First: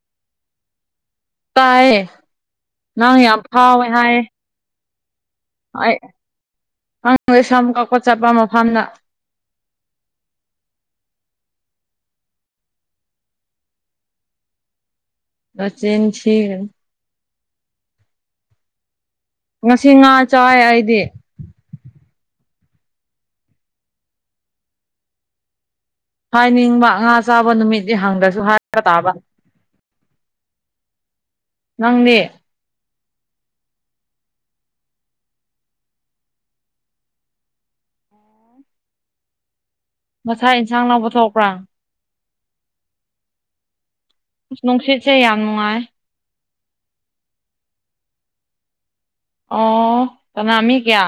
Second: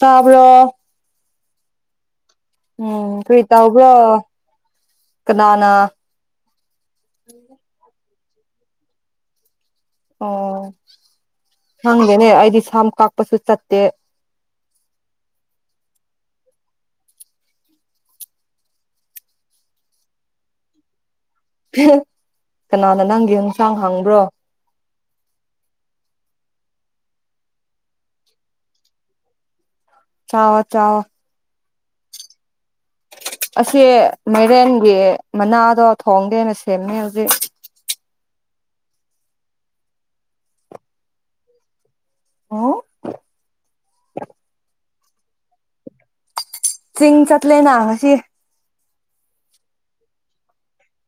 ꯇꯥꯕ꯭ꯔꯣ ꯇꯥꯌꯦ ꯅꯪ ꯎꯝ ꯌꯥꯝ ꯀꯔꯤ ꯐꯥꯎꯋꯦ ꯇꯥꯕ꯭ꯔꯣ ꯍꯥꯏꯌꯦ ꯀꯅꯥꯅ ꯑꯩ ꯅꯪ ꯁꯝ ꯀꯛꯄ ꯆꯠꯄ ꯃꯐꯝꯗ꯫ ꯑꯣ ꯈꯪꯗꯦꯅꯦ ꯑꯩꯗꯤ ꯁꯝ ꯀꯥꯛꯄꯁꯨ ꯆꯠꯇꯦ꯫ ꯅꯆꯤꯟ ꯊꯤꯒꯅꯨ꯫ ꯉꯁꯤ ꯉꯥ ꯆꯥꯏ ꯑꯩꯗꯤ꯫ [unintelligible] ꯀꯅꯥꯅ ꯅꯪꯒꯤ ꯌꯦꯟꯁꯥꯡ ꯍꯪꯕ꯭ꯔꯣ? ꯍꯥꯏꯅꯤꯡꯕ ꯉꯥ ꯆꯥꯕ ꯅꯨꯃꯤꯠꯗꯤ ꯍꯪꯗ꯭ꯔꯁꯨ ꯍꯥꯏꯕ ꯇꯥꯕ꯫ ꯆꯥꯑꯣ ꯆꯥꯑꯣ꯫ ꯅꯪꯗꯤ ꯑꯁꯦ ꯃꯥꯏꯔꯦꯟꯒꯤ ꯃꯅꯥꯗꯣ ꯊꯣꯡꯒꯦꯅ ꯁꯦꯝꯃꯦ ꯍꯧꯖꯤꯛ꯫ ꯉꯁꯥꯏ ꯏꯟꯁꯥꯡ ꯂꯧꯕ ꯊꯣꯛꯄ꯭ꯔꯥ꯫ ꯑꯣ ꯅꯨꯡꯁꯤꯠꯁꯦ ꯌꯥꯝ ꯅꯨꯡꯉꯥꯏ꯫ ꯆꯤꯡ ꯆꯠꯂꯦꯅ ꯉꯁꯤ꯫ ꯑꯣ ꯀꯅꯥ ꯃꯤ ꯀꯌꯥ꯫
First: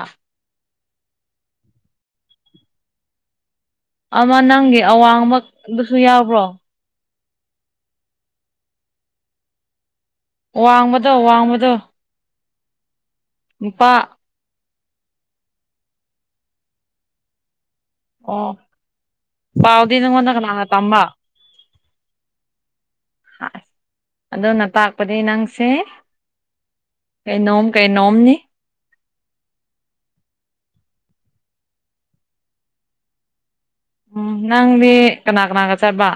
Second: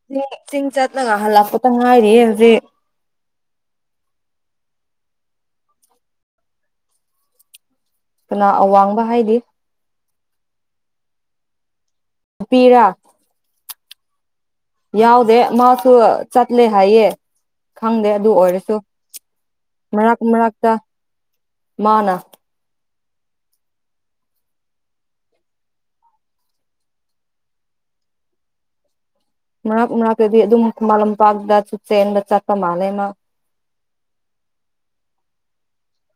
ꯆꯤꯡ ꯆꯠꯂꯒ ꯍꯜꯂꯛꯄꯗ ꯉꯥꯏꯔꯤꯌꯦ ꯍꯧꯖꯤꯛ꯫ ꯑꯃꯥ ꯅꯪꯒꯤ ꯑꯋꯥꯡꯕ ꯑꯗꯨꯁꯨ ꯌꯥꯎꯕ꯭ꯔꯣ꯫ ꯀꯅꯥ ꯑꯋꯥꯡꯕ ꯍꯥꯏꯗꯤ꯫ ꯋꯥꯡꯕꯗꯣ ꯋꯥꯡꯕꯗꯣ ꯅꯨꯄꯤꯔꯥ ꯅꯨꯄꯥ꯫ ꯌꯥꯎꯗꯦ ꯃꯥꯁꯨꯨ ꯆꯠꯂꯦ ꯍꯥꯏꯌꯦ꯫ ꯈꯪꯗꯦ ꯑꯗꯨ ꯑꯣ ꯑꯣꯏꯔꯁꯨ ꯄꯥꯎꯗꯤ ꯃꯔꯛ ꯅꯪꯉꯣꯟꯗ ꯀꯅꯥꯅ ꯃꯔꯛꯇ ꯇꯝꯕ ꯃꯥꯅ, ꯍꯥꯏ ꯑꯗꯨꯅ ꯇꯥꯛꯄꯗꯤ ꯅꯪꯁꯦ, ꯀꯩꯅꯣꯝ ꯀꯩꯅꯣꯝꯅꯤ꯫ ꯃꯔꯛ ꯃꯔꯛꯇꯗꯤ ꯑꯗꯨꯝ ꯈꯨꯃꯟ ꯂꯝꯄꯛꯇ ꯆꯦꯟꯕ ꯆꯠꯄ ꯃꯥꯜꯂꯦ ꯃꯥ꯫ ꯎꯝ ꯅꯪꯗꯤ ꯀꯅꯥ ꯀꯅꯥꯒ ꯆꯠꯄ?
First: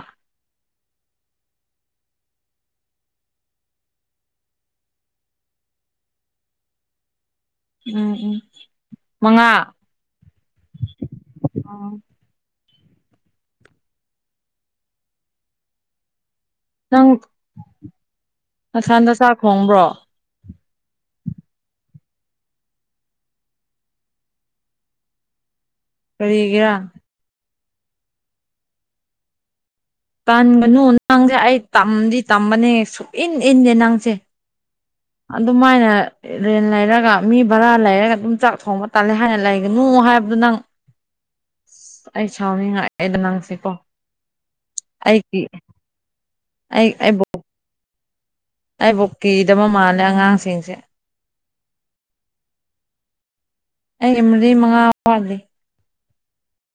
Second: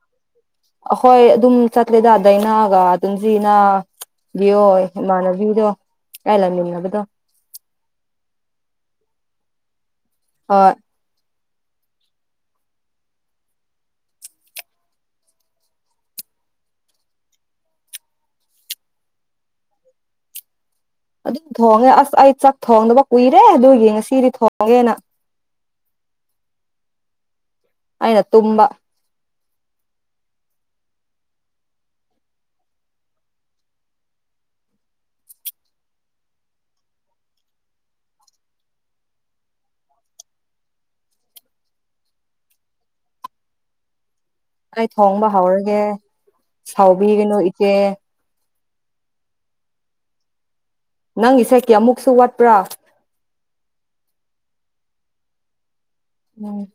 ꯑꯈꯣꯏ ꯑꯗꯨꯝ ꯆꯠꯂꯦꯗ ꯗꯩꯅꯒ ꯗꯨꯟꯖꯤꯅ꯫ ꯗꯤꯑꯣꯏ ꯏꯃꯥꯟꯅꯕꯤꯗꯣ ꯑꯥꯏ ꯂꯩꯃꯤꯟꯅꯕꯗꯣ꯫ ꯎꯝ ꯎꯝ ꯃꯉꯥ꯫ ꯍꯣꯏ꯫ ꯅꯪ ꯅꯊꯟꯗ ꯆꯥꯛ ꯈꯣꯡꯕ꯭ꯔꯣ? ꯑꯗꯨꯝ ꯊꯣꯡꯉꯦ ꯑꯁ ꯑꯩ ꯆꯥꯛ ꯊꯣꯡꯗꯕ ꯀꯨꯏꯔꯦ ꯑꯗꯨꯒꯤ ꯉꯁꯤꯗꯤ ꯊꯣꯡꯒꯦꯅ꯫ ꯀꯔꯤꯒꯤꯔ? ꯑꯩꯅ ꯇꯨꯝꯕꯥ꯫ ꯇꯟꯒꯅꯨ ꯅꯪꯖꯦ ꯑꯩ ꯇꯝꯗꯤ ꯇꯝꯕꯅꯦ ꯁꯨꯏꯟ ꯏꯟꯗꯦ ꯅꯪꯁꯦ꯫ ꯑꯗꯨꯃꯥꯏꯅ ꯔꯦꯟ ꯂꯩꯔꯒ ꯃꯤ ꯚꯔꯥ ꯂꯩꯔꯒ ꯑꯗꯨꯝ ꯆꯥꯛ ꯊꯣꯡꯕ ꯇꯥꯜꯂꯦ ꯍꯥꯏꯅ ꯂꯩ ꯒꯅꯨ ꯍꯥꯏꯕꯗꯣ ꯅꯪ ꯑꯩ ꯁꯥꯎꯅꯤꯡꯉꯛꯑꯦꯗ ꯑꯩꯁꯦ ꯀꯣ꯫ ꯑꯩ ꯊꯣꯡꯕ ꯍꯧꯔꯒꯦ ꯑꯩ ꯑꯩꯕꯨ ꯁꯥꯎꯕꯤꯒꯅꯨ ꯏꯆꯦ꯫ ꯑꯩꯕꯨ ꯀꯤꯗꯕ ꯃꯥꯜꯂꯦ ꯑꯉꯥꯡꯁꯤꯡꯁꯦ꯫ ꯅꯪꯒꯤꯁꯦ ꯀꯌꯥꯃꯨꯛꯁꯨ ꯋꯥꯠꯄ꯭ꯔꯥ? ꯑꯩꯒ ꯃꯔꯤ ꯃꯉꯥ ꯋꯠꯂꯤ꯫ ꯎꯝ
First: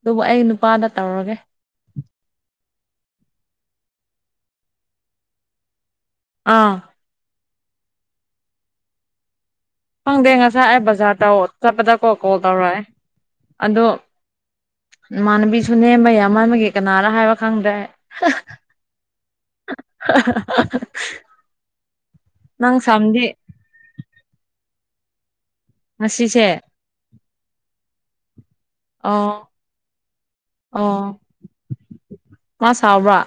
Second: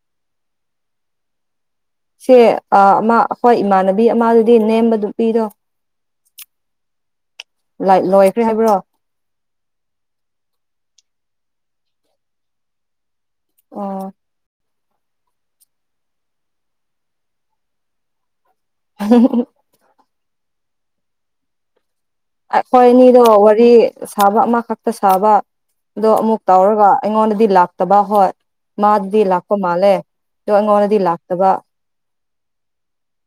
ꯑꯗꯨꯕꯨ ꯑꯩ ꯅꯨꯄꯥꯗ ꯇꯧꯔꯒꯦ꯫ ꯁꯦ ꯑꯥ ꯑꯃꯥ ꯑꯈꯣꯏ ꯏꯃꯥꯟꯅꯕꯤ ꯑꯃꯗꯨꯗꯤ ꯅꯦꯝꯕ ꯅꯨꯄꯤꯗꯣ꯫ ꯑꯥ ꯂꯥꯏꯠ ꯂꯣꯏꯈ꯭ꯔꯦ ꯍꯥꯏꯕ꯭ꯔꯣ? ꯈꯪꯗꯦ ꯉꯁꯥꯏ ꯑꯩ ꯕꯖꯥꯔ ꯇꯧ ꯆꯠꯄꯗꯀꯣ ꯀꯣꯜ ꯇꯧꯔꯛꯑꯦ ꯑꯗꯣ, ꯑꯣ ꯏꯃꯥꯟꯅꯕꯤꯁꯨꯅꯦ ꯃꯌꯥꯝꯕ ꯑꯃꯒꯤ ꯀꯅꯥꯔ ꯍꯥꯏꯕ ꯈꯪꯗ꯭ꯔꯦ ꯑꯩ꯫ [unintelligible] [unintelligible] ꯅꯪ ꯑꯩꯈꯣꯏ ꯑꯅꯤꯗꯣ ꯁꯝꯗꯤ ꯋꯥꯔꯤ ꯁꯥꯕ ꯑꯃꯈꯛꯇ ꯁꯥꯕ꯫ ꯑꯗꯣ ꯑꯃꯨꯛ ꯉꯁꯤꯁꯦ ꯇꯧꯔꯒ ꯑꯩꯉꯣꯟꯗꯗꯤ ꯂꯥꯛꯇꯕ ꯍꯣꯏ ꯃꯥꯗꯗꯤ ꯑꯣ ꯂꯥꯛꯄ ꯃꯥꯜꯂꯦ꯫ ꯑꯗꯣ ꯑꯩꯉꯣꯟꯗꯗꯤ ꯑꯣ ꯂꯥꯛꯇꯕ꯫ ꯃꯥ ꯁꯥꯎꯕ꯭ꯔꯥ?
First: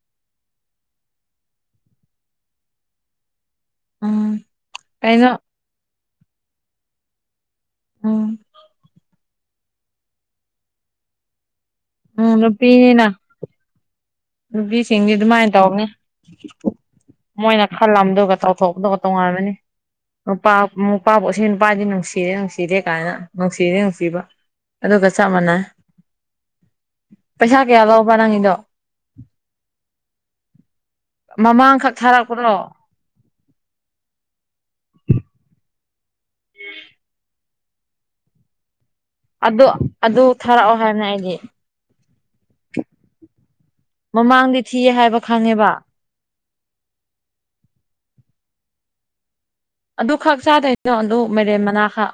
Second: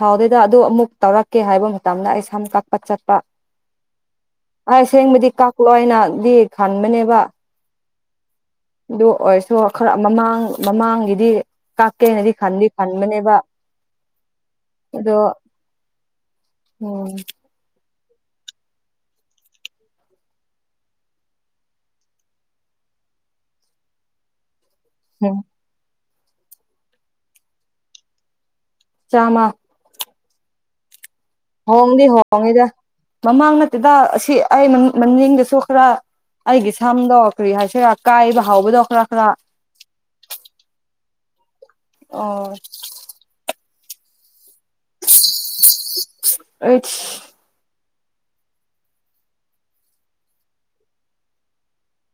ꯁꯥꯎꯗꯦꯗ ꯑꯗꯨ ꯑꯃꯨꯛ ꯇꯧꯔꯛꯀꯦ ꯍꯥꯏꯕ ꯃꯇꯝꯗ ꯑꯩ ꯁꯝ ꯀꯛꯄ ꯆꯠꯄ꯫ ꯎꯝ ꯑꯩ ꯁꯦꯡꯕꯗꯤ ꯀꯩꯅꯣ ꯀꯥꯛꯂꯣꯏꯅꯗꯤ ꯈꯟꯕꯅꯦꯕ꯫ ꯎꯝ ꯑꯗꯨ ꯑꯣꯏꯔꯁꯨ ꯈꯔ ꯃꯃꯥꯡ ꯃꯃꯥꯡꯒꯤꯗꯤ ꯎꯝ ꯀꯥꯛꯀꯦꯅꯗꯤ ꯈꯟꯗꯤ ꯅꯨꯄꯤꯅꯤꯅ ꯈꯟꯕꯅꯦꯕ꯫ ꯅꯨꯄꯤꯁꯤꯡꯗꯤ ꯑꯗꯣ ꯑꯗꯨꯃꯥꯏ ꯇꯧꯕꯅꯤ ꯎꯝ ꯃꯣꯏꯅ ꯈꯜꯂꯝꯗꯨꯒ ꯇꯧꯊꯣꯛꯄꯗꯨꯒ ꯇꯣꯉꯥꯟꯕꯅꯤ꯫ ꯅꯨꯄꯥ ꯅꯨꯄꯥꯕꯨ ꯑꯁꯤ ꯅꯨꯄꯁꯤ ꯅꯨꯡꯁꯤꯗꯦ ꯅꯨꯡꯁꯤꯗꯦ ꯀꯥꯏꯅ ꯅꯨꯡꯁꯤꯔꯦ ꯅꯨꯡꯁꯤꯕ꯫ ꯑꯗꯨꯒ ꯆꯞ ꯎꯝ ꯃꯥꯟꯅꯩ꯫ ꯄꯩꯁꯥ ꯀꯌꯥ ꯂꯧꯕ ꯅꯪꯒꯤꯗꯣ? ꯆꯥꯝꯃꯥ꯫ ꯃꯃꯥꯡꯈꯛ ꯍꯣꯡꯗꯤ ꯊꯥꯔꯛꯄ꯭ꯔꯣ ꯍꯣꯡꯉꯤꯗ ꯃꯃꯥꯡ ꯅꯠꯇꯦꯗ ꯑꯁꯤ ꯑꯩ ꯃꯅꯤꯡꯗꯁꯨ ꯈꯔ ꯑꯩꯒꯤ ꯁꯝꯗꯣ ꯀꯔꯤ ꯍꯥꯏꯁꯤꯔꯥ ꯀꯥꯏꯕ ꯍꯥꯎꯕꯗꯣ ꯈ꯭ꯔꯥ ꯈ꯭ꯔꯥ꯫ ꯑꯗꯨ ꯑꯗꯨ ꯊꯥꯔꯛꯑꯣ ꯍꯥꯏꯕꯅꯦ ꯑꯩꯗꯤ꯫ ꯑꯣ ꯃꯃꯥꯡꯗꯤ ꯊꯤꯌꯦ ꯍꯥꯏꯕ ꯈꯪꯉꯦꯕ꯫ ꯑꯥꯏꯁ ꯑꯗꯨ ꯈꯛ ꯆꯥꯗꯣꯏꯅꯣ ꯑꯗꯨ ꯃꯥꯏꯔꯦꯟ ꯃꯅꯥꯈꯛ꯫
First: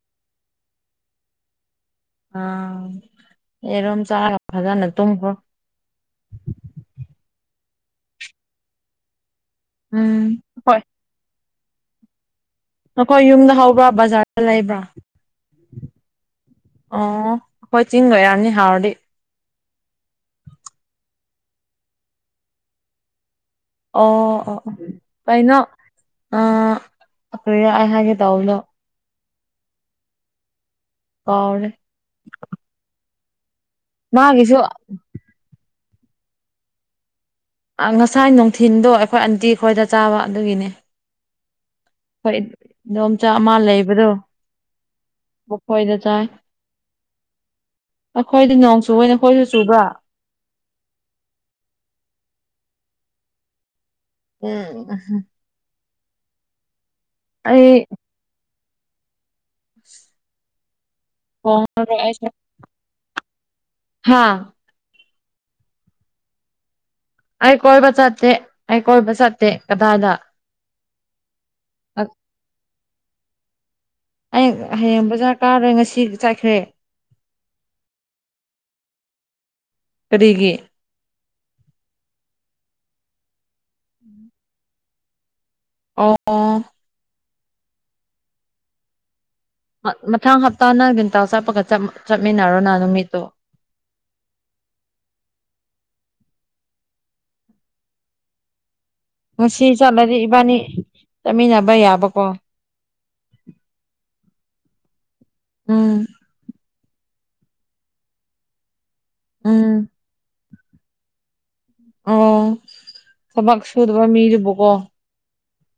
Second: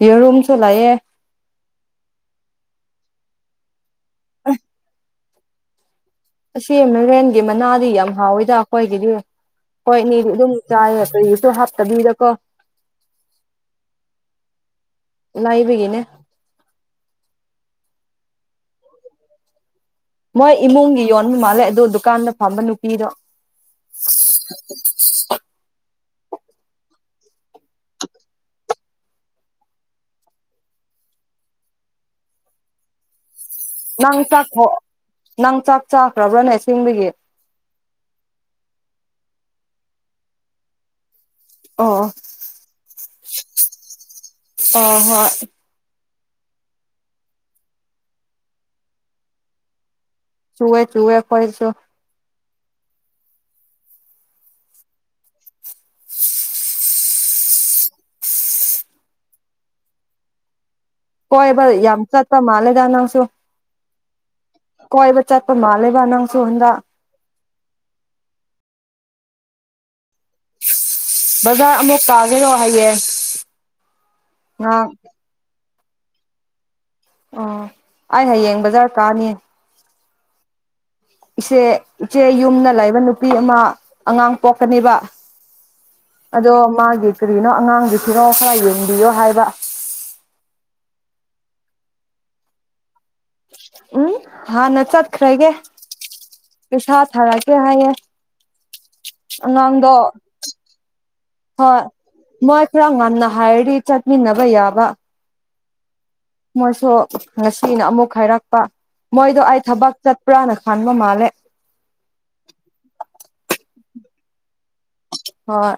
ꯌꯦꯔꯨꯝꯁꯨ ꯂꯩꯌꯦ꯫ ꯑꯥ ꯌꯦꯔꯨꯝ ꯆꯥꯔ ꯐꯖꯅ ꯇꯨꯝꯈ꯭ꯔꯣ꯫ ꯑꯁꯤ ꯃꯥꯏꯔꯦꯟꯒꯤ ꯃꯅꯥꯗꯤ ꯌꯥꯝ ꯍꯥꯎꯋꯤꯗ ꯑꯩꯈꯣꯏꯒꯤꯗꯤ꯫ ꯎꯝ ꯍꯣꯏꯅꯤꯗꯤ ꯑꯗꯨꯝ ꯍꯣꯏ ꯆꯥꯏꯌꯦ ꯀꯔꯤꯁꯨ ꯍꯥꯞꯇꯕꯤꯗꯀꯣ꯫ ꯅꯈꯣꯏ ꯌꯨꯝꯗ ꯍꯧꯕ꯭ꯔꯥ ꯕꯖꯥꯔꯗ ꯂꯩꯕ꯭ꯔꯥ? ꯂꯩꯕꯒꯤꯅꯦ ꯑꯣ ꯑꯈꯣꯏ ꯆꯤꯡ ꯂꯩꯔꯝꯅꯤ ꯍꯥꯎꯔꯗꯤ꯫ ꯃꯣꯏ ꯏꯃꯨꯡꯒꯤ ꯌꯣꯟꯕ ꯃꯥꯜꯂꯦ ꯑꯗꯨ ꯗꯨꯀꯥꯟꯗ ꯐꯝꯕ ꯅꯨꯄꯤꯗꯣ꯫ ꯑꯣ ꯑꯣ ꯑꯣ ꯀꯩꯅꯣ ꯑꯥ ꯀꯔꯤꯔꯥ ꯑꯩ ꯍꯥꯏꯒꯦ ꯇꯧꯕꯗꯣ꯫ ꯀꯥꯎꯔꯦ꯫ ꯅꯪ ꯃꯥꯒꯤꯁꯨ ꯆꯥꯛꯊꯣ ꯅꯪ ꯆꯥꯛ ꯆꯥꯈ꯭ꯔꯕ꯭ꯔꯥꯅꯦ ꯑꯁꯦꯡꯕꯒꯤ꯫ ꯑꯥ ꯉꯁꯥꯏ ꯅꯨꯡꯊꯤꯟꯗꯣ ꯑꯩꯈꯣꯏ ꯑꯟꯇꯤ ꯈꯣꯏꯗ ꯆꯥꯕ ꯑꯗꯨꯒꯤꯅꯦ꯫ ꯑꯣ ꯑꯣ ꯑꯈꯣꯏ ꯏꯗꯣꯝꯆꯥ ꯑꯃ ꯂꯩꯕꯗꯣ꯫ ꯑꯣ ꯍꯣꯏ ꯃꯈꯣꯏꯗ ꯆꯥꯏ ꯑꯩꯈꯣꯏꯗꯤ ꯅꯣꯡ ꯆꯨꯋꯦ ꯅꯈꯣꯏꯁꯨ ꯆꯨꯕ꯭ꯔꯥ? ꯆꯨꯋꯦ ꯆꯨꯋꯦ ꯑꯈꯣꯏꯁꯨ꯫ ꯎꯝ ꯑꯩ [unintelligible] ꯀꯣꯏꯕ ꯍꯣꯡꯉꯔꯣꯏ ꯌꯥꯝ ꯑꯩꯁꯨ ꯆꯥꯠꯄ ꯃꯥꯜꯂꯦꯗ ꯅꯪꯁꯨ꯫ ꯍꯥ ꯀꯣꯏꯕ ꯆꯥꯠꯄ ꯃꯥꯜꯂꯦꯕ ꯅꯪꯁꯨ ꯍꯥꯟꯗꯛ꯫ ꯑꯩ ꯀꯣꯏꯕ ꯆꯠꯇꯦ ꯑꯩ ꯀꯣꯏꯕ ꯆꯠꯇꯦ ꯀꯗꯥꯏꯗ꯫ ꯕꯖꯥꯔ ꯑꯃꯨꯛ ꯀꯥꯒꯦꯔꯣ ꯍꯌꯦꯡ꯫ ꯑꯩ ꯉꯍꯥꯛ ꯍꯌꯦꯡ ꯕꯖꯥꯔ ꯀꯥꯔꯣꯏ ꯉꯁꯤ ꯆꯥꯠꯈ꯭ꯔꯦ꯫ ꯑꯣ ꯑꯩ ꯍꯌꯦꯡ ꯕꯖꯥꯔ ꯀꯥꯅꯤ꯫ ꯀꯔꯤꯒꯤ꯫ ꯏꯆꯦ ꯏꯆꯦ ꯌꯨꯝꯗ ꯂꯩꯕ ꯅꯨꯄꯤ ꯑꯃ ꯑꯉꯥꯡ ꯄꯣꯛꯀꯅꯤꯕ꯫ ꯑꯣ ꯑꯗꯣ ꯃꯥꯒꯤ ꯀꯔꯤꯅꯣ ꯑꯉꯥꯡꯒꯤ ꯐꯤꯔꯣꯜ ꯈꯥꯔ ꯌꯦꯡꯕꯤꯌꯣ ꯍꯥꯏꯕ꯫ ꯃꯊꯥꯡ ꯍꯞꯇꯥ ꯅꯪ ꯆꯠꯄꯒ ꯆꯠꯃꯤꯟꯅꯔꯣꯅ ꯅꯨꯃꯤꯠꯇꯣ꯫ ꯎꯝ ꯍꯥꯟꯅ ꯆꯠꯈ꯭ꯔꯒꯦ꯫ ꯄꯩꯁꯥ ꯊꯥꯔꯛꯀꯦ ꯍꯥꯏꯌꯦ꯫ ꯉꯁꯤ ꯑꯉꯥꯡꯗꯣ ꯆꯠꯂꯗꯤ ꯏꯕꯥꯅꯤ ꯆꯠꯃꯤꯟꯅꯕ ꯌꯥꯕꯀꯣ꯫ ꯈꯥꯔ ꯉꯟꯅ ꯍꯥꯏꯔꯗꯤ ꯆꯠꯃꯤꯟꯅꯕ ꯌꯥꯕ꯫ ꯎꯝ ꯃꯣꯏꯁꯨ ꯉꯁꯤꯅ ꯑꯃꯨꯛ ꯍꯥꯏꯔꯛꯄ ꯃꯣꯏꯗꯣ ꯑꯩ ꯎꯝ ꯊꯕꯛ ꯆꯠꯄ꯭ꯔꯥꯅ ꯈꯟꯕ ꯃꯥꯜꯂꯦ꯫ ꯑꯣ ꯊꯕꯛ ꯁꯨꯗꯕ ꯃꯤꯗꯨꯕꯨꯀꯣ꯫ ꯍꯣꯏ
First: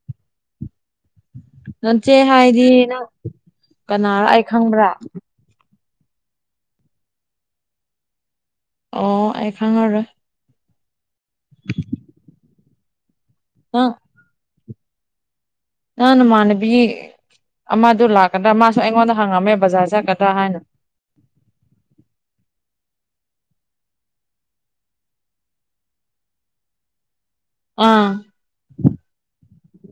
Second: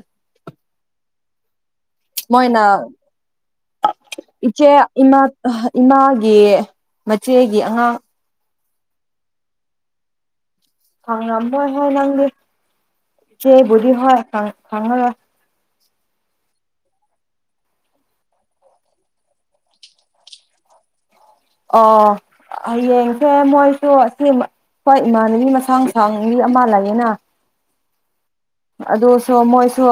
ꯅꯆꯦ ꯃꯣꯏꯅ ꯍꯥꯏꯗꯤ ꯅꯪ ꯀꯅꯥꯔ ꯑꯩ ꯈꯪꯕ꯭ꯔꯥ? ꯑ ꯏꯃꯥꯒꯤ ꯃꯆꯦꯒꯤ ꯑꯉꯥꯡ ꯑꯣ ꯑꯩ ꯈꯪꯉꯔꯣꯏ ꯈꯪꯉꯝꯔꯣꯏ ꯍꯦ ꯅꯪꯗꯤ ꯆꯦꯕꯨꯗꯤ ꯅꯪ ꯍꯣꯏ ꯈꯪꯉꯔꯣꯏ ꯅꯪ ꯅꯃꯥꯟꯅꯕꯤ ꯑꯃꯗꯨ ꯂꯥꯛꯀꯗ꯭ꯔꯥ ꯃꯥꯁꯨ ꯑꯩꯉꯣꯟꯗ ꯍꯪꯉꯝꯃꯦ ꯕꯖꯥꯔ ꯆꯠꯀꯗ꯭ꯔꯥ ꯍꯥꯏꯅ ꯑꯣ ꯍꯌꯦꯡꯁꯦ ꯃꯣꯏꯁꯨ ꯑꯁꯤꯃ ꯍꯣꯏ ꯏꯃꯥꯟꯅꯕꯤ ꯃꯁꯥꯡ ꯁꯥꯡꯒꯤ ꯑꯃ ꯂꯩꯌꯦꯅ ꯑꯥ ꯑꯗꯨꯁꯨ ꯃꯣꯏꯁꯨ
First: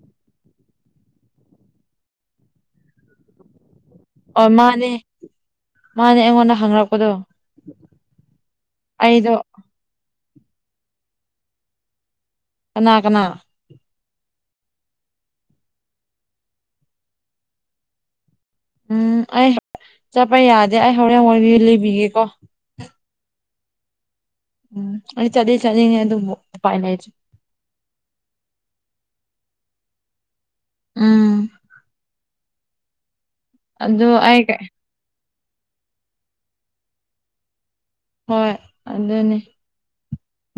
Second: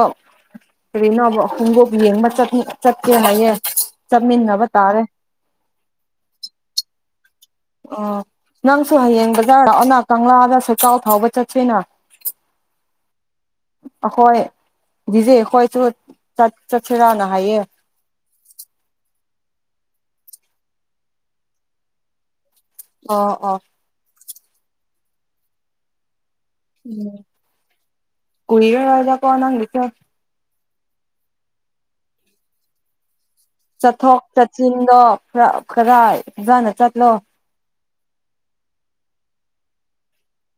ꯀꯔꯤꯅꯣꯕ ꯈꯣꯡꯒꯨꯞ ꯌꯦꯡꯕ ꯆꯠ [unintelligible] ꯆꯠꯆ‌ꯦ ꯍꯥꯏꯌꯦ ꯑꯣ ꯆꯠꯃꯤꯟꯅꯕ ꯃꯥꯅꯦ ꯇꯥꯔꯦ ꯃꯥꯅꯦ ꯑꯩꯉꯣꯟꯗ ꯍꯪꯔꯛꯄꯗꯣ ꯑꯣ ꯅꯪꯁꯨ ꯍꯌꯦꯡ ꯑꯩꯗꯣ ꯕꯖꯥꯔ ꯂꯥꯛꯑꯣꯅ ꯀꯪꯂꯥꯗ ꯁꯀꯥꯎ ꯊꯥꯎꯕ ꯆꯠꯁꯤꯅ ꯀꯅꯥ ꯀꯅꯥ ꯑꯈꯣꯏ ꯗꯤꯖ‌ꯦ ꯈꯣꯏꯁꯨ ꯆꯠ ꯆꯠꯁꯤꯔꯥꯅ ꯍꯥꯏꯌꯦ ꯎꯝ ꯑꯩ ꯆꯠꯄ ꯌꯥꯗꯦ ꯑꯩ ꯍꯧꯔꯦꯟ ꯋꯥꯔꯤ ꯂꯤꯕꯤꯒꯦꯀꯣ ꯑꯣ ꯑꯣ ꯎꯝ ꯑꯩ ꯆꯠꯇꯤ ꯆꯠꯅꯤꯡꯉꯦ ꯑꯗꯨꯕꯨ ꯎꯄꯥꯏ ꯂꯩꯇ꯭ꯔꯦ ꯎꯝ ꯀꯨꯏꯔꯔꯣꯏꯗ ꯀꯣ ꯅꯪꯒꯤꯁ‌ꯦ ꯎꯝ ꯑꯗꯨ ꯆꯠꯊꯣꯛ ꯑꯩ ꯆꯠꯁꯤꯟꯗꯣ ꯈꯔ ꯈꯔ ꯐꯖꯅ ꯆꯠꯂꯣ ꯍꯣꯏ ꯑꯗꯨꯅꯤ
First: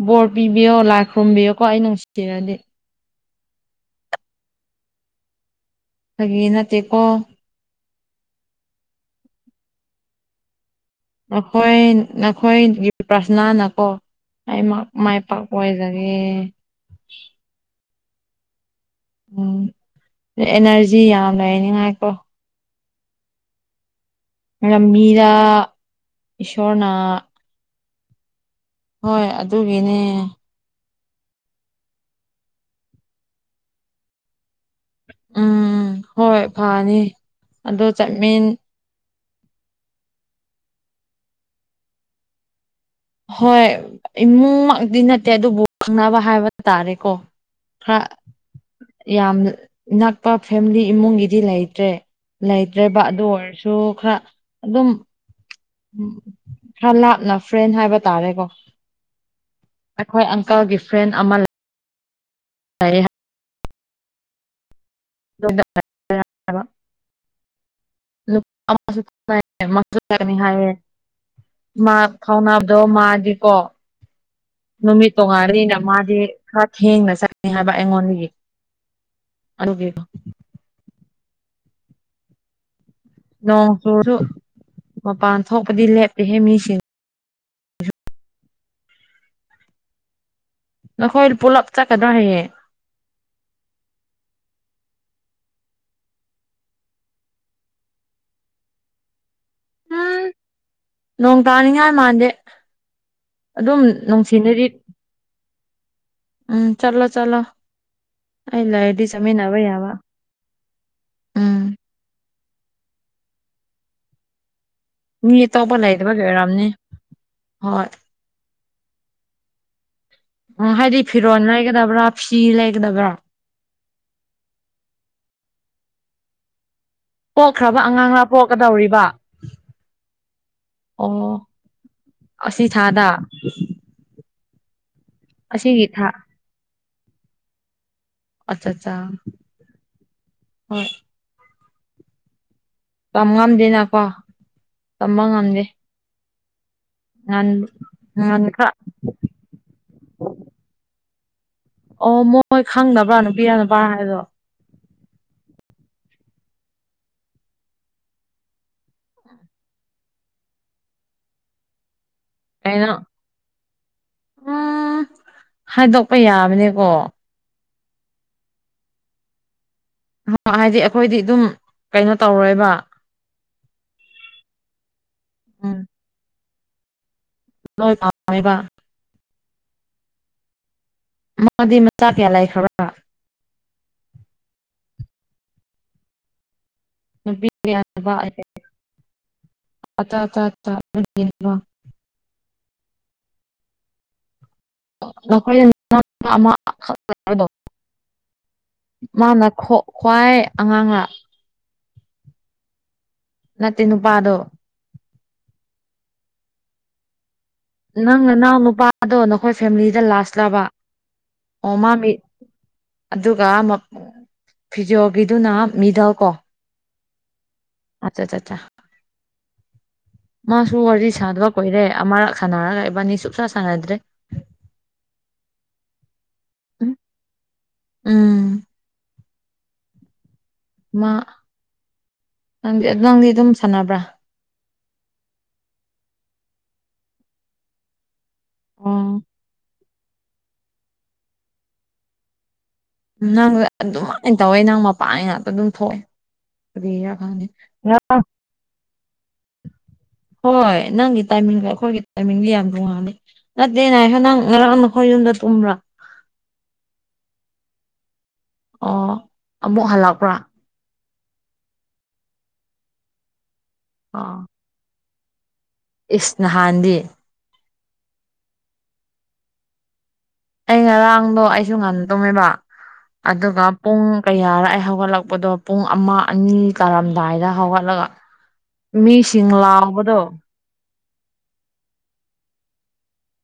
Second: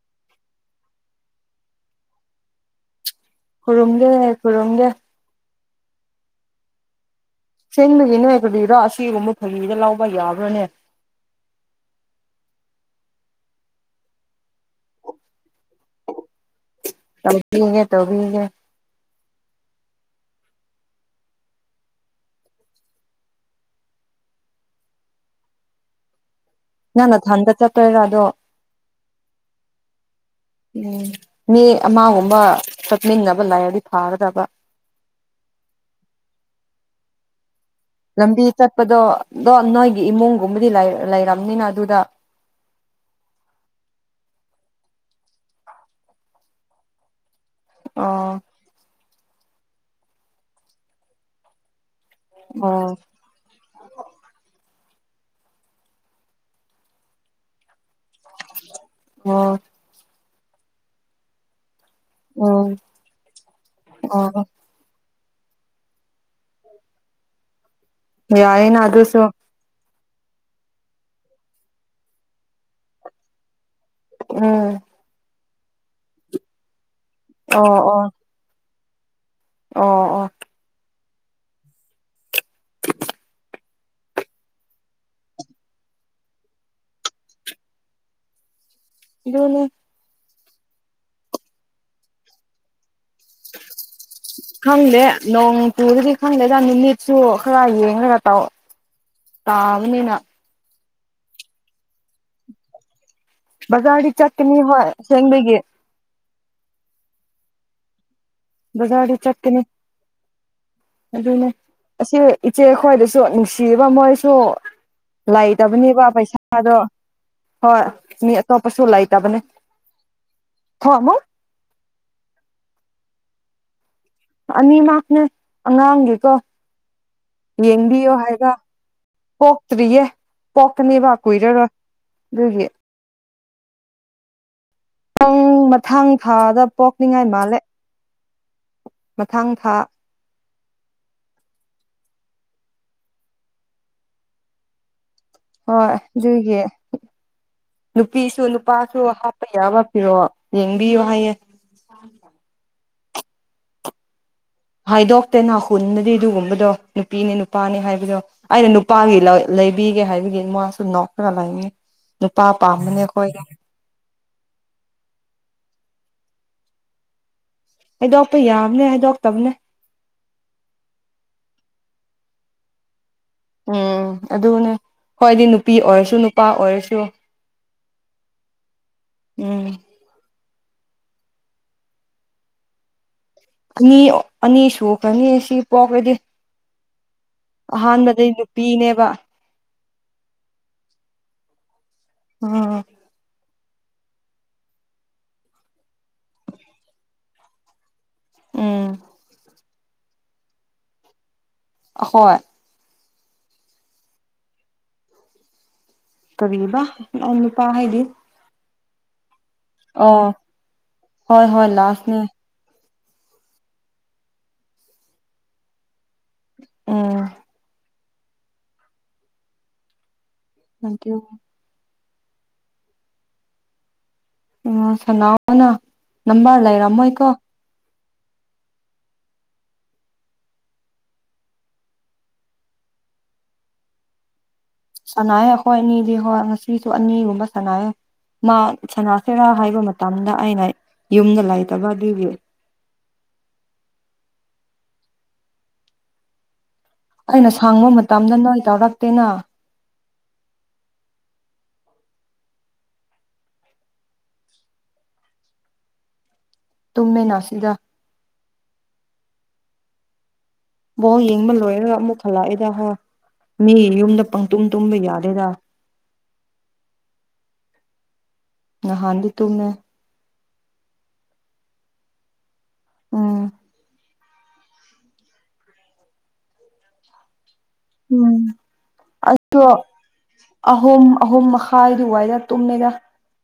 ꯕꯣꯔ ꯄꯤꯕꯤꯌꯣ ꯂꯥꯏ ꯈꯨꯔꯨꯝꯕꯤꯌꯣꯀꯣ ꯑꯩ ꯅꯨꯡꯁꯤꯔꯗꯤ ꯈꯨꯔꯨꯝꯒꯦ ꯈꯨꯔꯨꯝꯒꯦ ꯐꯥꯒꯤ ꯅꯠꯇꯦ ꯀꯣ ꯁꯦꯡꯕꯒꯤꯅꯦ ꯀꯔꯤꯔ ꯑꯁꯤꯒꯨꯝꯕ ꯐꯥꯒꯤꯗ ꯂꯧꯕ ꯌꯥꯕ꯭ꯔꯥꯅꯦ ꯅꯈꯣꯏ ꯅꯈꯣꯏꯒꯤ ꯄ꯭ꯔꯥꯊꯅꯥꯅꯀꯣ ꯑꯩ ꯃꯥꯛ ꯃꯥꯏ ꯄꯥꯛꯄ ꯑꯣꯏꯖꯒꯦ ꯇꯧꯕꯤꯒꯦ ꯇꯧꯕꯤꯒꯦ ꯎꯝ ꯑꯦꯅꯔꯖꯤ ꯌꯥꯝ ꯂꯩꯅꯤꯉꯥꯏꯀꯣ ꯔꯝꯃꯤꯗ ꯅꯪ ꯅꯊꯟꯇ ꯆꯠꯇꯣꯏꯔꯥ ꯑꯗꯣ ꯍꯣꯏ ꯑꯗꯨꯒꯤꯅꯦ ꯎꯝ ꯃꯤ ꯑꯃꯒꯨꯝꯕ ꯆꯠꯃꯤꯟꯅꯕ ꯂꯩꯔꯗꯤ ꯐꯒꯗꯕ ꯎꯝ ꯍꯣꯏ ꯐꯅꯤ ꯑꯗꯣ ꯆꯠꯃꯤꯟ ꯂꯝꯕꯤ ꯆꯠꯄꯗꯣ ꯗꯣ ꯅꯣꯏꯒꯤ ꯏꯃꯨꯡ ꯒꯨꯝꯕꯗꯤ ꯂꯩ ꯂꯩꯔꯝꯅꯤꯅ ꯑꯗꯨꯗ ꯍꯣꯏ ꯏꯃꯨꯡꯃꯛꯇꯤ ꯅꯠꯇꯦ ꯑꯗꯨꯕꯨ ꯈꯪꯅꯕ ꯍꯥꯏꯕ ꯇꯥꯔꯦꯀꯣ ꯈꯔ ꯑꯣ ꯌꯥꯝ ꯅꯛꯄ ꯐꯦꯝꯂꯤ ꯏꯃꯨꯡꯒꯤꯗꯤ ꯂꯩꯇ꯭ꯔꯦ ꯑꯣ ꯂꯩꯇ꯭ꯔꯦꯕ ꯑꯗꯨ ꯑꯣꯏꯔꯁꯨ ꯈꯔ ꯑꯗꯨꯝ ꯎꯝ ꯈ꯭ꯔ ꯂꯥꯞꯅ ꯐ꯭ꯔꯦꯟ ꯍꯥꯏꯕ ꯇꯥꯔꯦꯀꯣ ꯑꯣ ꯑꯩꯈꯣꯏ ꯑꯪꯀꯜꯒꯤ ꯐ꯭ꯔꯦꯟ ꯑꯃ ꯂ ꯎꯝ ꯑꯣ [unintelligible] ꯌꯥꯏꯌꯦꯅ ꯑꯗꯨꯁꯨ [unintelligible] ꯅꯤ ꯍꯥꯏꯌꯦ ꯃꯥ ꯐꯥꯎꯅꯕꯗꯣ ꯃꯥꯗꯤꯀꯣ ꯎꯝ ꯅꯨꯃꯤꯠ ꯇꯣꯉꯥꯜꯂꯤꯅ ꯃꯥꯗꯤ ꯈ꯭ꯔ ꯊꯦꯡꯅ ꯆꯠꯅꯤ ꯑꯣ ꯍꯥꯏꯕ ꯑꯣ ꯑꯩꯉꯣꯟꯗꯒꯤ ꯑꯣ ꯑꯗꯨꯒꯤ ꯑꯣ ꯅꯣꯡ ꯆꯨꯔꯁꯨ ꯃꯄꯥꯟ ꯊꯣꯛꯄꯗꯤ ꯂꯦꯞꯇꯦꯍꯦ ꯃꯤꯁꯤꯡ ꯗꯣꯂꯦ ꯅꯈꯣꯏ ꯄꯨꯂꯞ ꯆꯠꯀꯗ꯭ꯔꯣ ꯍꯌꯦꯡ [inaudible] ꯈꯪꯗꯦ ꯅꯣꯡ ꯆꯨꯔꯗꯤ ꯈꯪꯗꯦꯗꯥ ꯅꯨꯃꯤꯠꯁꯨ ꯈꯔ ꯌꯦꯡꯔꯒ ꯇꯧ ꯇꯥꯕꯅꯤꯅ ꯎꯝ ꯅꯣꯡ ꯇꯥꯅꯤꯡꯉꯥꯢ ꯃꯥꯟꯗꯦ ꯑꯗꯨꯝ ꯕꯥꯖꯥꯔꯗꯤ ꯆꯠꯀꯅꯤꯕ ꯅꯨꯡꯊꯤꯟꯗꯗꯤ ꯍꯣꯏ ꯑꯁꯦꯡꯕꯒꯤ ꯎꯝ ꯆꯠꯂꯣ ꯆꯂꯣ ꯑꯩ ꯂꯩꯔꯗꯤ ꯕꯖꯥꯔꯗꯤ ꯆꯠꯃꯤꯟꯅꯕ ꯆꯠꯀꯅꯤ ꯌꯥꯕ ꯑꯗꯨꯅꯦ ꯎꯝ ꯑꯁꯤ ꯏꯆꯦ ꯈꯣꯏꯗꯁꯨ ꯅꯨꯡꯁꯤꯕ ꯃꯣꯏꯁꯨ ꯃꯤ ꯑꯇꯣꯞꯄ ꯂꯩꯇꯕꯅꯦꯕ ꯂꯩꯇꯕꯒꯤ ꯑꯣꯏꯔꯝꯅꯤ ꯄꯩꯁꯥꯗꯣ ꯍꯣꯏ ꯃꯤ ꯑꯇꯣꯞꯄꯁꯨ ꯂꯩꯇꯕꯅꯦ ꯑꯝ ꯍꯣ ꯍꯥꯏꯗꯤ ꯑꯃꯨꯛ ꯐꯤꯔꯣꯟ ꯂꯩꯒꯗꯕ꯭ꯔꯥ ꯐꯤ ꯂꯩꯒꯗꯕ꯭ꯔꯥ ꯑꯅꯤꯃꯛꯅꯦ ꯑꯉꯥꯡꯒꯤꯀꯣ ꯄꯣꯛꯈ꯭ꯔꯕ ꯌꯦꯡꯕꯤꯌꯣ ꯑꯉꯥꯡꯂꯥ ꯍꯥꯏꯕ ꯄꯣꯛꯀꯗꯧꯔꯤꯕ ꯄꯣꯛꯇ꯭ꯔꯤꯌꯦ ꯄꯣꯛꯀꯅꯤꯕ ꯑꯣ ꯀꯨꯏꯔꯔꯣꯏ ꯑꯁꯤ ꯑꯗꯨꯒꯤ ꯊꯥꯗ ꯄꯪ ꯑꯁꯤꯒꯤ ꯊꯥ ꯃꯊꯥꯡ ꯊꯥꯗ ꯄꯣꯛꯅꯤꯡꯉꯥꯏ ꯃꯥꯜꯂꯦ ꯑꯠꯆꯥ ꯆꯥ ꯃꯊꯪ ꯊꯥ ꯍꯣꯏ ꯇꯝ ꯉꯝꯗꯦꯅꯀꯣ ꯇꯝꯕ ꯉꯝꯗꯦ ꯍꯣꯏ ꯑꯗꯨꯒꯤ ꯉꯥꯟ ꯅꯨꯄꯤꯁꯨ ꯉꯥꯟ ꯈꯔ ꯅꯨꯄꯥ ꯨ ꯐ꯭ꯂꯨ ꯍꯥꯞꯄ ꯌꯥꯕ ꯐꯤꯔꯣꯜ ꯌꯦꯡꯕꯤꯌꯣ ꯍꯥꯏꯌꯦ ꯑꯣ ꯃꯣꯏ ꯈꯪꯗꯕ꯭ꯔ ꯅꯨꯄꯤꯔ ꯅꯨꯄꯥꯥꯔ ꯍꯥꯏꯗꯣ ꯍꯥꯏꯗꯣꯛꯇꯦꯅ ꯍꯨꯟꯗꯗꯤ ꯑꯗꯨꯒꯨꯝꯕꯗꯣ ꯅꯨꯄꯤꯅꯦ ꯅꯨꯄꯥꯅꯦ ꯍꯥꯏꯕꯗꯣ ꯑꯩꯅ ꯅꯨꯄꯥꯒꯤ ꯂꯧ ꯂꯩꯕꯤꯒꯦ ꯍꯥꯏꯕꯒꯤ ꯃꯥꯁꯨ ꯅꯣꯛꯇꯅ ꯂꯩꯌꯦ ꯅꯨꯄꯥ ꯀꯩꯅꯣ ꯄꯥꯝꯕꯅꯦ ꯑꯈꯣꯢ ꯎꯝ ꯍꯥꯏꯗꯣꯛꯄ ꯌꯥꯕꯅꯦꯀꯣ ꯍꯥꯢꯗꯣꯛꯄ ꯌꯥꯝꯅꯦ ꯍꯥꯏꯗꯣꯛꯇꯝꯅꯦ ꯍꯥꯏꯗꯤ ꯑꯩꯈꯣꯏꯗꯤ ꯑꯗꯨꯝ ꯀꯩꯅꯣ ꯇꯧꯔꯣꯏꯕ ꯎꯝ ꯑꯗꯨꯅꯦ ꯍꯣꯏ ꯑꯩꯗꯤ ꯅꯨꯄꯤ ꯑꯣꯏꯔꯁꯨ ꯅꯨꯄꯥ ꯑꯣꯏꯔꯁꯨ ꯂꯣꯢ ꯄꯥꯃꯦꯕ ꯎꯝ ꯃꯥꯗꯤ ꯃꯆꯥ ꯀꯌꯥ ꯂꯩꯈ꯭ꯔꯥꯕ ꯑꯅꯤ ꯑꯅꯤ ꯁꯨꯈ꯭ꯔꯅꯤ ꯁꯤ ꯄꯣꯛꯔꯗꯤ ꯅꯨꯄꯤ ꯀꯌꯥ ꯑꯍꯥꯟꯕꯗꯤ ꯅꯨꯄꯤꯅꯦꯕ ꯑꯆꯥ ꯆꯥ ꯆꯥ [inaudible] [unintelligible] [inaudible] ꯎꯝ ꯈ꯭ꯋꯥꯏ ꯑꯉꯥꯡꯔ ꯑꯈꯣꯏ ꯅꯠꯇꯦ ꯅꯨꯄꯥꯗꯣ ꯀꯔꯤꯕ ꯅꯥꯎ ꯅꯨꯄꯥ ꯍꯥꯏꯗꯤ ꯅꯪ ꯅꯅꯥꯎ ꯅꯨꯄꯥꯗꯣ ꯅꯈꯣꯏ ꯐꯦꯝꯂꯤꯗ ꯑꯣ ꯂꯥꯁꯂꯕ ꯍꯣꯏ ꯍꯣꯏ ꯑꯣ ꯃꯥꯒꯤ ꯂꯥꯁꯅꯦ ꯑꯗꯨꯒ ꯐꯤꯖꯣꯒꯤꯗꯨꯅ ꯃꯤꯗꯜ ꯀꯣ ꯎꯝ ꯑꯆꯥꯆꯥꯆꯥ ꯃꯥꯁꯨ ꯋꯥꯔꯤ ꯊꯦꯡꯀ꯭ꯌꯨ ꯁꯥꯗꯕ ꯀꯣꯏꯔꯦ ꯑꯃꯔꯛ ꯁꯥꯟꯅꯔꯒ ꯏꯕꯥꯅꯤ ꯁꯨꯡꯁꯥ ꯁꯥꯟꯅꯗ꯭ꯔꯦ꯫ ꯑꯣ ꯁꯥꯟꯅꯧꯅ ꯅꯝꯕꯔ ꯎꯝ ꯂꯩꯔꯝꯃꯣꯏꯀꯣ꯫ ꯎꯝ ꯃꯥ ꯅꯪꯗꯤ ꯅꯪꯗꯤ ꯑꯗꯨꯝ ꯁꯥꯟꯅꯕ꯭ꯔꯥ? ꯁꯥꯟꯅꯩꯑꯦ ꯑꯩꯈꯣꯏ ꯑꯅꯤꯗꯤ ꯍꯣꯏ ꯉꯁꯤꯁꯨ ꯑꯅꯤꯒꯨꯝꯕ ꯁꯥꯟꯅꯩꯌꯦ꯫ ꯃꯥ ꯑꯣ ꯁꯥꯟꯅꯥꯁꯤꯔꯥ ꯍꯥꯏꯕ ꯃꯇꯝꯗ ꯑꯩꯅ ꯌꯨꯝꯗ ꯂꯩꯇꯕ ꯑꯗꯨꯒꯤ꯫ ꯅꯪ ꯑꯗꯨꯃꯥꯏꯅ ꯇꯧꯋꯦ ꯅꯪ ꯃꯄꯥꯟ ꯉꯥꯛꯇ ꯑꯗꯨꯝ ꯊꯣꯛꯑꯦ꯫ ꯀꯔꯤꯔꯥ ꯈꯪꯗꯦ ꯑꯩꯅ ꯁꯪꯕ ꯉꯔꯥꯡ ꯃꯇꯝꯗ ꯅꯣꯏ ꯇꯧꯔꯛꯇꯦꯅ ꯍꯣꯏ ꯅꯪꯒꯤ ꯇꯥꯏꯃꯤꯡꯒ ꯑꯩꯈꯣꯏꯒꯤ ꯇꯥꯏꯃꯤꯡꯒ ꯌꯥꯝ ꯇꯣꯉꯥꯜꯂꯦ꯫ ꯅꯠꯇꯦ ꯉꯥꯏꯈꯣ ꯅꯪ ꯉꯔꯥꯡ ꯅꯈꯣꯏ ꯌꯨꯝꯗ ꯇꯨꯝꯕ꯭ꯔꯥ? ꯇꯨꯝꯃꯦꯅ ꯁꯤꯗ꯫ ꯑꯣ ꯑꯃꯨꯛ ꯍꯜꯂꯛꯄ꯭ꯔꯥ? ꯕꯣꯜ ꯌꯦꯡꯕ ꯂꯣꯏꯔꯒ ꯑꯃꯨꯛ ꯍꯜꯂꯛꯏꯦꯗ ꯍꯥ ꯃꯤ ꯌꯨꯝꯗ ꯑꯣ ꯄꯪꯇꯨꯝ ꯇꯨꯝꯕ ꯌꯥꯗꯦꯗ꯫ ꯏꯁ ꯅꯍꯥꯟꯗꯤ꯫ ꯅꯍꯥꯟꯗꯤ ꯇꯨꯝꯃꯦ꯫ ꯑꯩ ꯉꯔꯥꯡꯗꯣ ꯑꯩꯁꯨ ꯉꯟꯅ ꯇꯨꯝꯃꯦꯕ ꯎꯝ ꯑꯗꯨꯒ ꯄꯨꯡ ꯀꯌꯥꯔ ꯑꯩ ꯍꯧꯒꯠꯂꯛꯄꯗꯣ ꯄꯨꯡ ꯑꯃ ꯑꯅꯤ ꯇꯥꯔꯝꯗꯥꯏꯗ ꯍꯧꯒꯠ ꯂꯒ ꯎꯝ ꯃꯤꯁꯤꯡ ꯑꯗꯣ ꯂꯥꯎꯕꯗꯣ ꯑꯍꯨꯝ ꯑꯍꯨꯝ ꯃꯈꯥꯏ ꯑꯗꯨ ꯋꯥꯏꯗ ꯇꯨꯝꯃꯦꯗ꯫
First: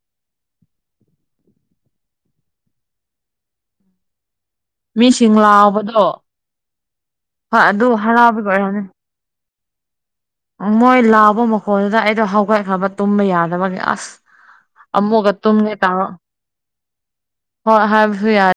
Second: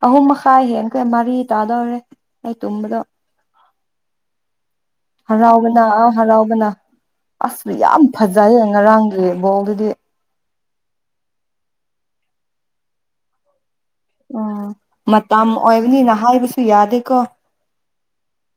ꯑꯍꯨꯝ ꯃꯈꯥꯏ ꯍꯦꯟꯈ꯭ꯔꯦ ꯃꯔꯤ ꯇꯥꯗꯧꯔꯦ ꯑꯩ ꯇꯨꯝꯕꯗꯣ꯫ ꯃꯤꯁꯤꯡ ꯍꯔꯥꯎꯕꯅ ꯑ ꯂꯥꯎꯕꯗꯣ ꯍꯔꯥꯎꯕꯅ ꯍꯣꯏ ꯑꯁ ꯑꯗꯨ ꯌꯥꯝ ꯍꯔꯥꯎꯕꯒꯤ ꯐꯖꯩ ꯑꯣꯏꯔꯝꯅꯤ ꯉꯔꯥꯡꯒꯤ ꯕꯣꯜꯗꯨꯗꯤ꯫ ꯃꯣꯏ ꯂꯥꯎꯕ ꯃꯈꯣꯟꯗꯨꯗ ꯑꯩꯗꯣ ꯍꯧꯒꯠꯈ꯭ꯔꯕ ꯇꯨꯝꯕ ꯌꯥꯗꯕꯒꯤ ꯑꯁ ꯑꯥ ꯑꯃꯨꯛꯀ ꯃꯇꯝ ꯇꯨꯝꯒꯦ ꯇꯧꯔ ꯑꯣꯏꯕꯅꯤꯅ ꯍꯥꯏꯕꯁꯨ ꯌꯥꯗꯦꯀꯣ꯫ ꯍꯣꯏ ꯍꯥꯏꯕꯁꯨ ꯌꯥ